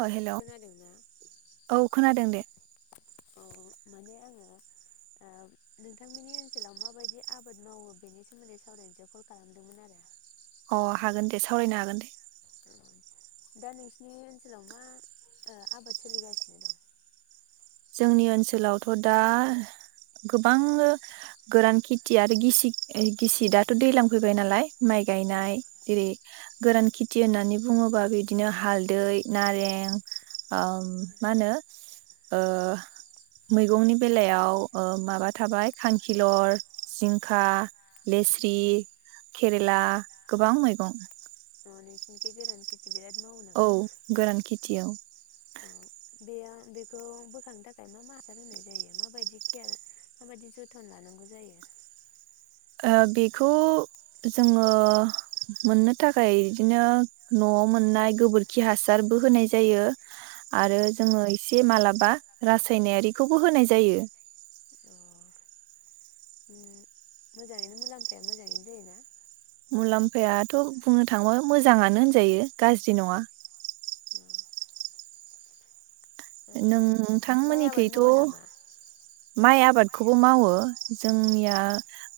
ओ हेलौ खोनादोंना औ खोनादों दे औ माने आङो नोंथांमोननि ओनसोलाव माबायदि आबाद मावो बेनि सोमोन्दै सावरायनोसो कल खालामदोंमोन आरो अ हागोन दे सावरायनो हागोन दे दा नोंसिनि ओनसोलाव मा आबाद सोलिगासिनो दं? जोंनि ओनसोलावथ' दा गोबां गोरान खेथि आरो गिसि गिसि दाथ' दैज्लां फैबाय नालाय माइ औ गायनाय जेरै गोरान खेथि होननानै बुङोबा बिदिनो हालदै नारें आ मा होनो ओ मैगंनि बेलायाव ओ माबा थाबाय खांखिलर जिंखा लेस्रि केरेला गोबां मैगं अ नोंसिनि गेजेरावनो खेथि बिराद माव औ गोरान खेथियाव औ औ बे बेखौ बोखांनो थाखाय मा मा हासार होनाय जायो माबायदि केयार माबायदि जोथोन लानांगौ जायो? बेखौ जोङो मोननो थाखाय बिदिनो न'आव मोननाय गोबोरखि हासारबो होनाय जायो आरो जोङो एसे मालाबा रासायनारिखौबो होनाय जायो। अ मोजाङैनो मुलाम्फाया मोजाङैनो जायोना मुलाम्फायाथ' बुंनो थाङोबा मोजाङानो होनजायो गाज्रि नङा। अ ओ माइ आबाद नोंथांमोननिखैथ' मावा नामा माइ आबादखौबो मावो अ जोंनिया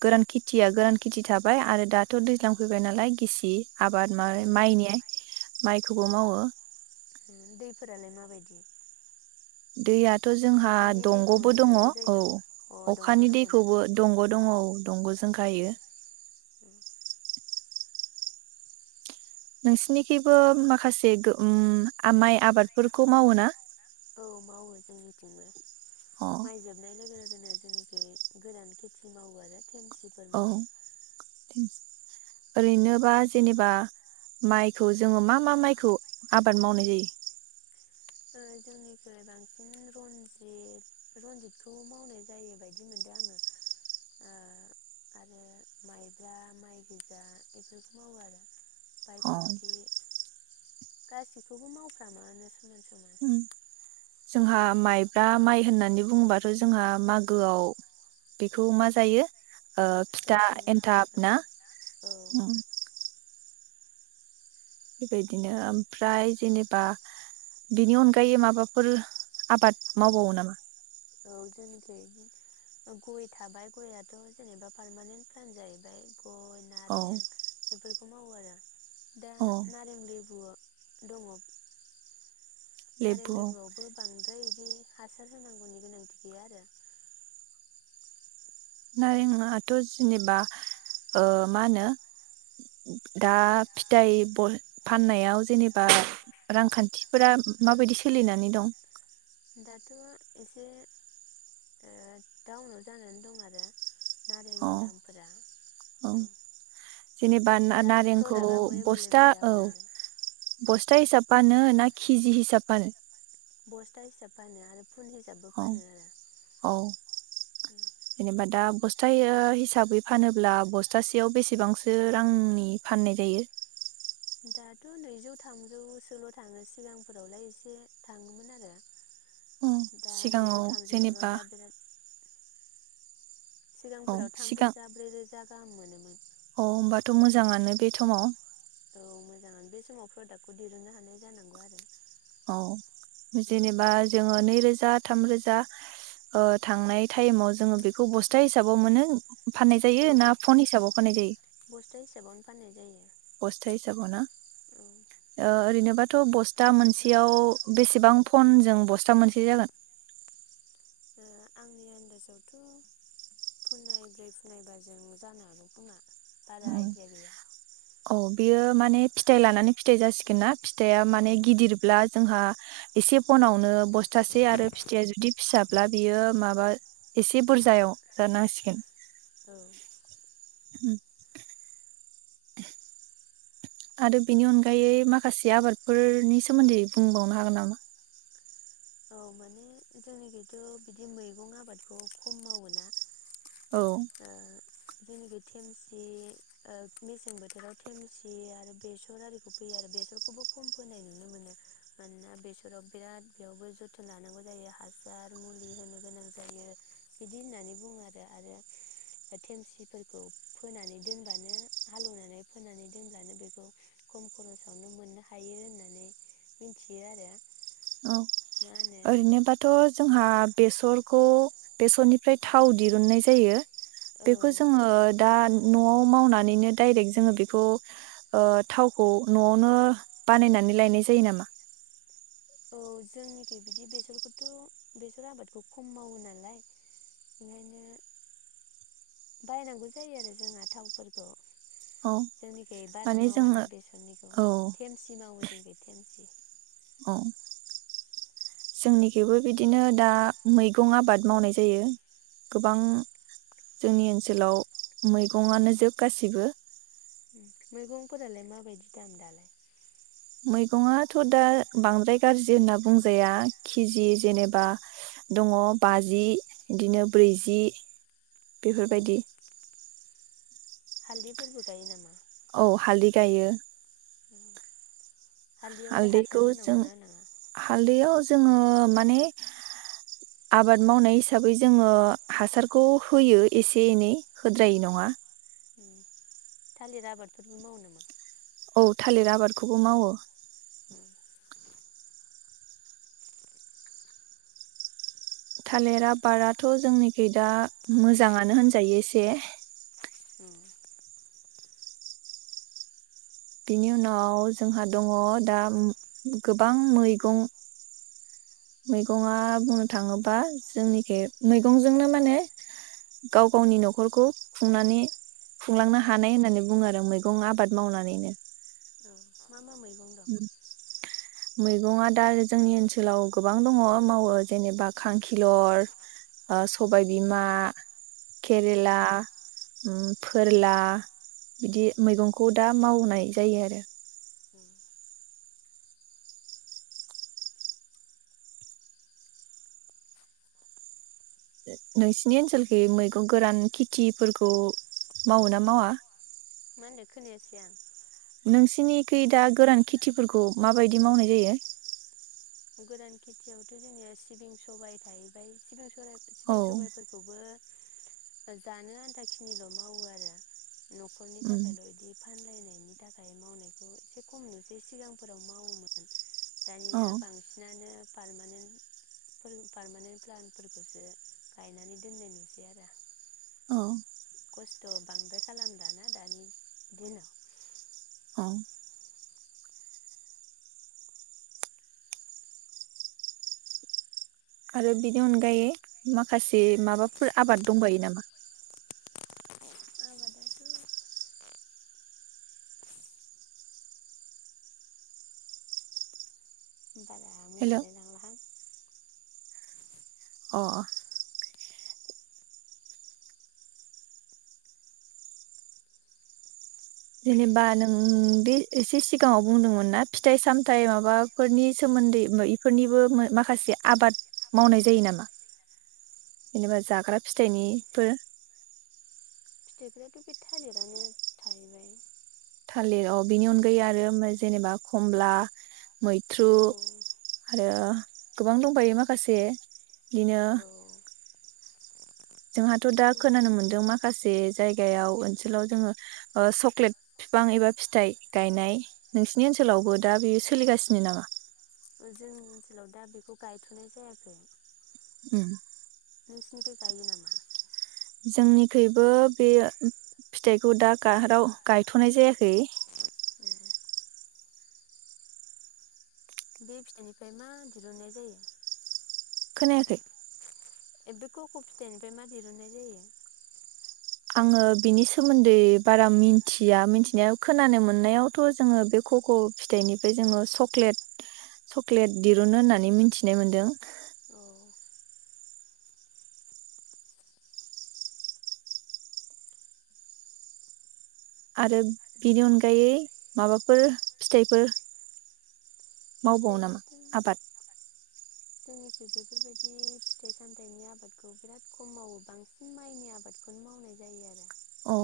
गोरान खि थिया गोरान खेथि थाबाय आरो दाथ' दैज्लां फैबाय नालाय गिसि आबाद माव [unintelligible] माइनि माइखौबो मावो दैफोरालाय माबायदि दैया थ' जोंहा अखानि दैखौ दंग'बो दङ नेनांगौ औ जायो नामा अ दंग' अखानि दङ ना दैखौबो दंग' दङ औ दंग'जों गायो। उम उम नोंसिनिखैबो माखासे गो ओम माइ आबादफोरखौ मावो ना? औ मावो जोंनिथिंबो। अ माइ जोबनाय लोगो लोगो [unintelligible] जोंनिखै गोरान खेथि मावो आरो देमसिफोर औ मावो ओरैनोबा जेनेबा माइखौ जोङो मा मा माइखौ आबाद मावनाय जायो? ओ जोंनिफ्राय बांसिन रनजित रनजितखौ मावनाय जायो बायदि मोनदों आङो ओ आरो माइब्रा माइ गोजा बेफोरखौ मावो आरो अ बायसमथि गासिखौबो मावफ्रामोआनो उम [unintelligible] जोंहा माइब्रा माइ होननानै बुङोबाथ' जोंहा मागोआव बेखौ मा जायो ओ औ फिथा जायो एनथाब ना औ औ बेबायदिनो ओमफ्राय जेनेबा बिनि अनगायै माबाफोर आबाद मावबावो नामा औ जोंनिखै गय थाबाय गयाथ' जेनेबा पारमानेन्ट प्लान जायैबाय औ खौ मावो आरो दा औ नारें लेबुआ दङ नारें लेबु लेबुआवबो बां द्राय इदि हासार होनांगौनि गोनांथि गैया आरो नारेंआथ' जेनेबा ओ मा होनो दा फिथाइ [unintelligible] फाननायाव जेनेबा रांखान्थिफोरा माबायदि सोलिनानै दं दाथ' एसे ओ डाउनाव जानानै दं आरो अ नारेंनि दामफोरा औ जेनेबा दा नारेंखौ प्रडाक्टआबो बस्था एभेलेबेल औ जाबाय नालाय बस्था हिसाब फानो ना खिजि हिसाब फानो बस्था हिसाब फानो आरो फुल हिसाबबो अ फानो आरो औ जेनेबा दा ब स्थायै हिसाबै फानोब्ला बस्थासेयाव बेसेबांसो रांनि फाननाय जायो? दाथ' नैजौ थामजौसोल' थाङो सिगांफोरावलाय एसे थाङोमोन आरो अ दा सिगाङाव नैजौ थामजौ ज' जेनेबा दा बिराद औ सिगांफोराव थाम सिगां रोजा ब्रै रोजा गाहाम मोनोमोन अ होमबाथ' मोजाङानो बे थमाव औ मोजाङानो बे समाव प्रडाक्टखौ दिरुननो हानाय जानांगौ आरो औ जेनेबा जोङो नै रोजा थाम रोजा ओ थांनाय टाइमाव जोङो बेखौ बस्था हिसाबाव मोनो फाननाय औ जायो ना फन हिसाबाव फाननाय जायो बस्था हिसाबावनो फाननाय जायो बस्था हिसाबाव ना औ ओ ओरैनोबाथ' बस्था मोनसेयाव बेसेबां फनजों बस्था मोनसे जागोन? ओ आंनि आनदाजावथ' फुनायब्रै फुनायबाजों जानो हागौ खोमा बारा आइडिया गैया औ बियो माने फिथाइ लानानै फिथाइ जासिगोन ना फिथाइया औ माने गिदिरब्ला जोंहा एसे फनावनो बस्थासे आरो फिथाइया जुदि फिसाब्ला बियो माबा एसे बुरजायाव जानांसिगोन औ होम [unintelligible] आरो बेनि अनगायै माखासे आबादफोरनि सोमोनदै बुंबावनो हागोन नामा औ माने जोंनिखैथ' बिदि मैगं आबादखौ खम मावो ना औ जेखि थेमसि ओ मेसें बोथोराव थेमसि आरो बेसर आरिखौ फैयो आरो बेसरखौबो खम फोनाय नुनो मोनो मानोना बेसराव बिराद बेयावबो जोथोन लानांगौ जायो हासार मुलि होनो गोनां जायो बिदि होननानै बुङो आरो आरो थेमसिफोरखौ फोनानै दोनब्लानो हालौवनानै फोनानै दोनब्लानो बेखौ खम खरसावनो मोननो हायो होननानै मिथियो आरो औ मा होनो ओरैनोबाथ' जों जोंहा बेसरखौ बेसरनिफ्राय थाव दिरुननाय जायो औ बेखौ जोङो दा न'आव मावनानैनो डायरेक्ट जोङो बेखौ ओ थावखौ न'आवनो बानायनानै लायनाय जायो नामा औ जोंनिखै बिदि बेसरखौथ' बेसर आबादखौ खम मावो नालाय ओंखायनो बायनांगौ जायो आरो जोंहा थावफोरखौ औ जोंनिखै बारा माने मावाना जोङो बेसरनिखौ औ थेमसि मावो जोंनिखै थेमसि औ जोंनिखैबो बिदिनो दा मैगं आबाद मावनाय जायो गोबां जोंनि ओनसोलाव मैगंआनोजोब गासिबो मैगंफोरालाय माबायदि दाम दालाय मैगङाथ' दा बांद्राय गाज्रि होनना बुंजाया केजि जेनेबा दङ बाजि बिदिनो ब्रैजि औ बेफोरबायदि हालदैफोरबो गायो नामा औ हालदै गायो हालदैयावलाय हासार हालदैखौ जों होनांगौना होनाङा हालदैयाव जों जोङो माने आबाद मावनाय हिसाबै जोङो हासारखौ होयो एसे एनै होद्रायै नङा थालिर आबादफोरबो मावो नामा औ थालिर आबादखौबो मावो [inaudible] थालिर आबाराथ' जोंनिखै दा मोजाङानो होनजायो एसे दे औ बिनि उनाव जोंहा दङ दा गोबां मैगं मैगङा बुंनो थाङोबा जोंनिखै मैगंजोंनो माने गाव गावनि न'खरखौ खुंनानै खुंलांनो हानाय होननानै बुङो आरो मैगं आबाद मावनानैनो मा मा मैगं दं मैगङा दा जोंनि ओनसोलाव गोबां दङ मावो जेनेबा खांखिलर ओ सबायबिमा केरेला फोरला बिदि मैगंखौ दा मावनाय जायो आरो औ नोंसिनि ओनसोलखै मैगं गोरान खेथिफोरखौ मावो ना मावा? मा होनदों खोनायासै आं नोंसिनिखै दा गोरान खेथिफोरखौ माबायदि मावनाय जायो? गोरान खेथियावथ' जोंनिया सिबिं सबाइ थाहैबाय सिबिं स औ सिबिं सबाइफोरखौबो जानो आन्थाखिनिल' मावो आरो न'खरनि उम थाखायल' बिदि फानलायनाय बेनि थाखाय मावनायखौ एसे खमनोसै सिगांफोराव मावोमोन। औ दानिया पारमानेन्ट पारमानेन्ट प्लान फोरफोरखौसो गायनानै दोननाय नुसै आरो। औ। खस्थ' बांद्राय खालामलाना दानि दिनाव। औ। आरो बिनि अनगायै माखासे माबाफोर आबाद दंबायो नामा? आबादाथ' बारा हेल' अ मिथिलाय लांलाहां। अह। जेनेबा नों बे एसे सिगाङाव बुंदोंमोन ना फिथाइ-सामथाइ माबाफोरनि सोमोन्दै बेफोरनिबो माखासे आबाद मावनाय जायो नामा जेनेबा जा। जाग्रा फिथाइ फिथाइनिफोर फिथाइफ्राथ' बे थालिरानो थाहैबाय। थालिर अह बिनि अनगायै आरो जेनेबा खमला मैथ्रु औ आरो गोबां दंबायो माखासे बिदिनो औ जोंहाथ' दा खिन्थु खोनानो मोनदों माखासे जायगायाव ओनसोलाव जोङो सक्लेट बिफां एबा फिथाइ गायनाय नोंसिनि ओनसोलावबो दा बेयो सोलिगासिनो नामा? जोंनि ओनसोलाव दा बेखौ गायथ'नाय जायाखै। ओम नोंसिनिखौ गायो नामा? जोंनिखैबो बेयो फिथाइखौ दा गाहाराव गायथ'नाय जायाखै। बे फिथाइनिफ्राय मा दिरुननाय जायो? खोनायाखै बे [unintelligible] फिथाइनिफ्राय मा दिरुननाय जायो। आङो बिनि सोमोन्दै बारा मिथिया मिथिनाया खोनानो मोननायावथ' जोङो बे कक' फिथाइनिफ्राय जोङो चक्लेट चक्लेट दिरुनो होननानै मिथिनाय मोनदों। औ। आरो बिनि अनगायै माबाफोर फिथाइफोर मावबावो नामा आबाद। जोंनिखि बेफोरबायदि फिथाइ सामथाइनि आबादखौ बिराद खम मावो बांसिन माइनि आबादखौनो मावनाय जायो आरो। अ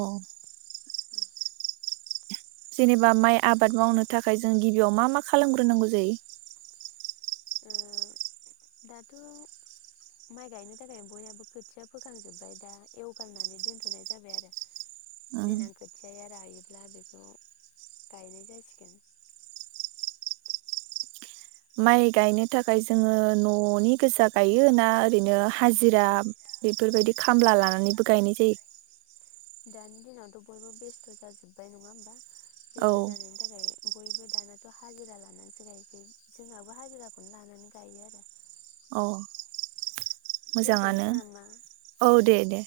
जेनेबा माइ आबाद मावनो थाखाय जों गिबियाव मा मा खालामग्रोनांगौ जायो? दाथ' माइ गायनो थाखाय बयहाबो खोथिया फोखांजोब्बाय दा एवगारनानै दोनथ'नाय जाबाय आरो उम देनां खोथियाया रायोब्ला बेखौ गायनाय जासिगोन। माइ गायनो थाखाय जोङो न'नि गोजा गायो ना ओरैनो हाजिरा बेफोरबायदि खामला लानानैबो गायनाय जायो? दानि दिनावथ' बयबो बेस्थ' जाजोब्बाय नङा होमबा? जस' औ जानायनि थाखाय [inaudible] बयबो दानाथ' हाजिरा लानानैसो गायनोसै जोंहाबो हाजिराखौनो लानानै गायो आरो। औ। मोजाङानो दोनथ'नोसै नामा औ दे दे।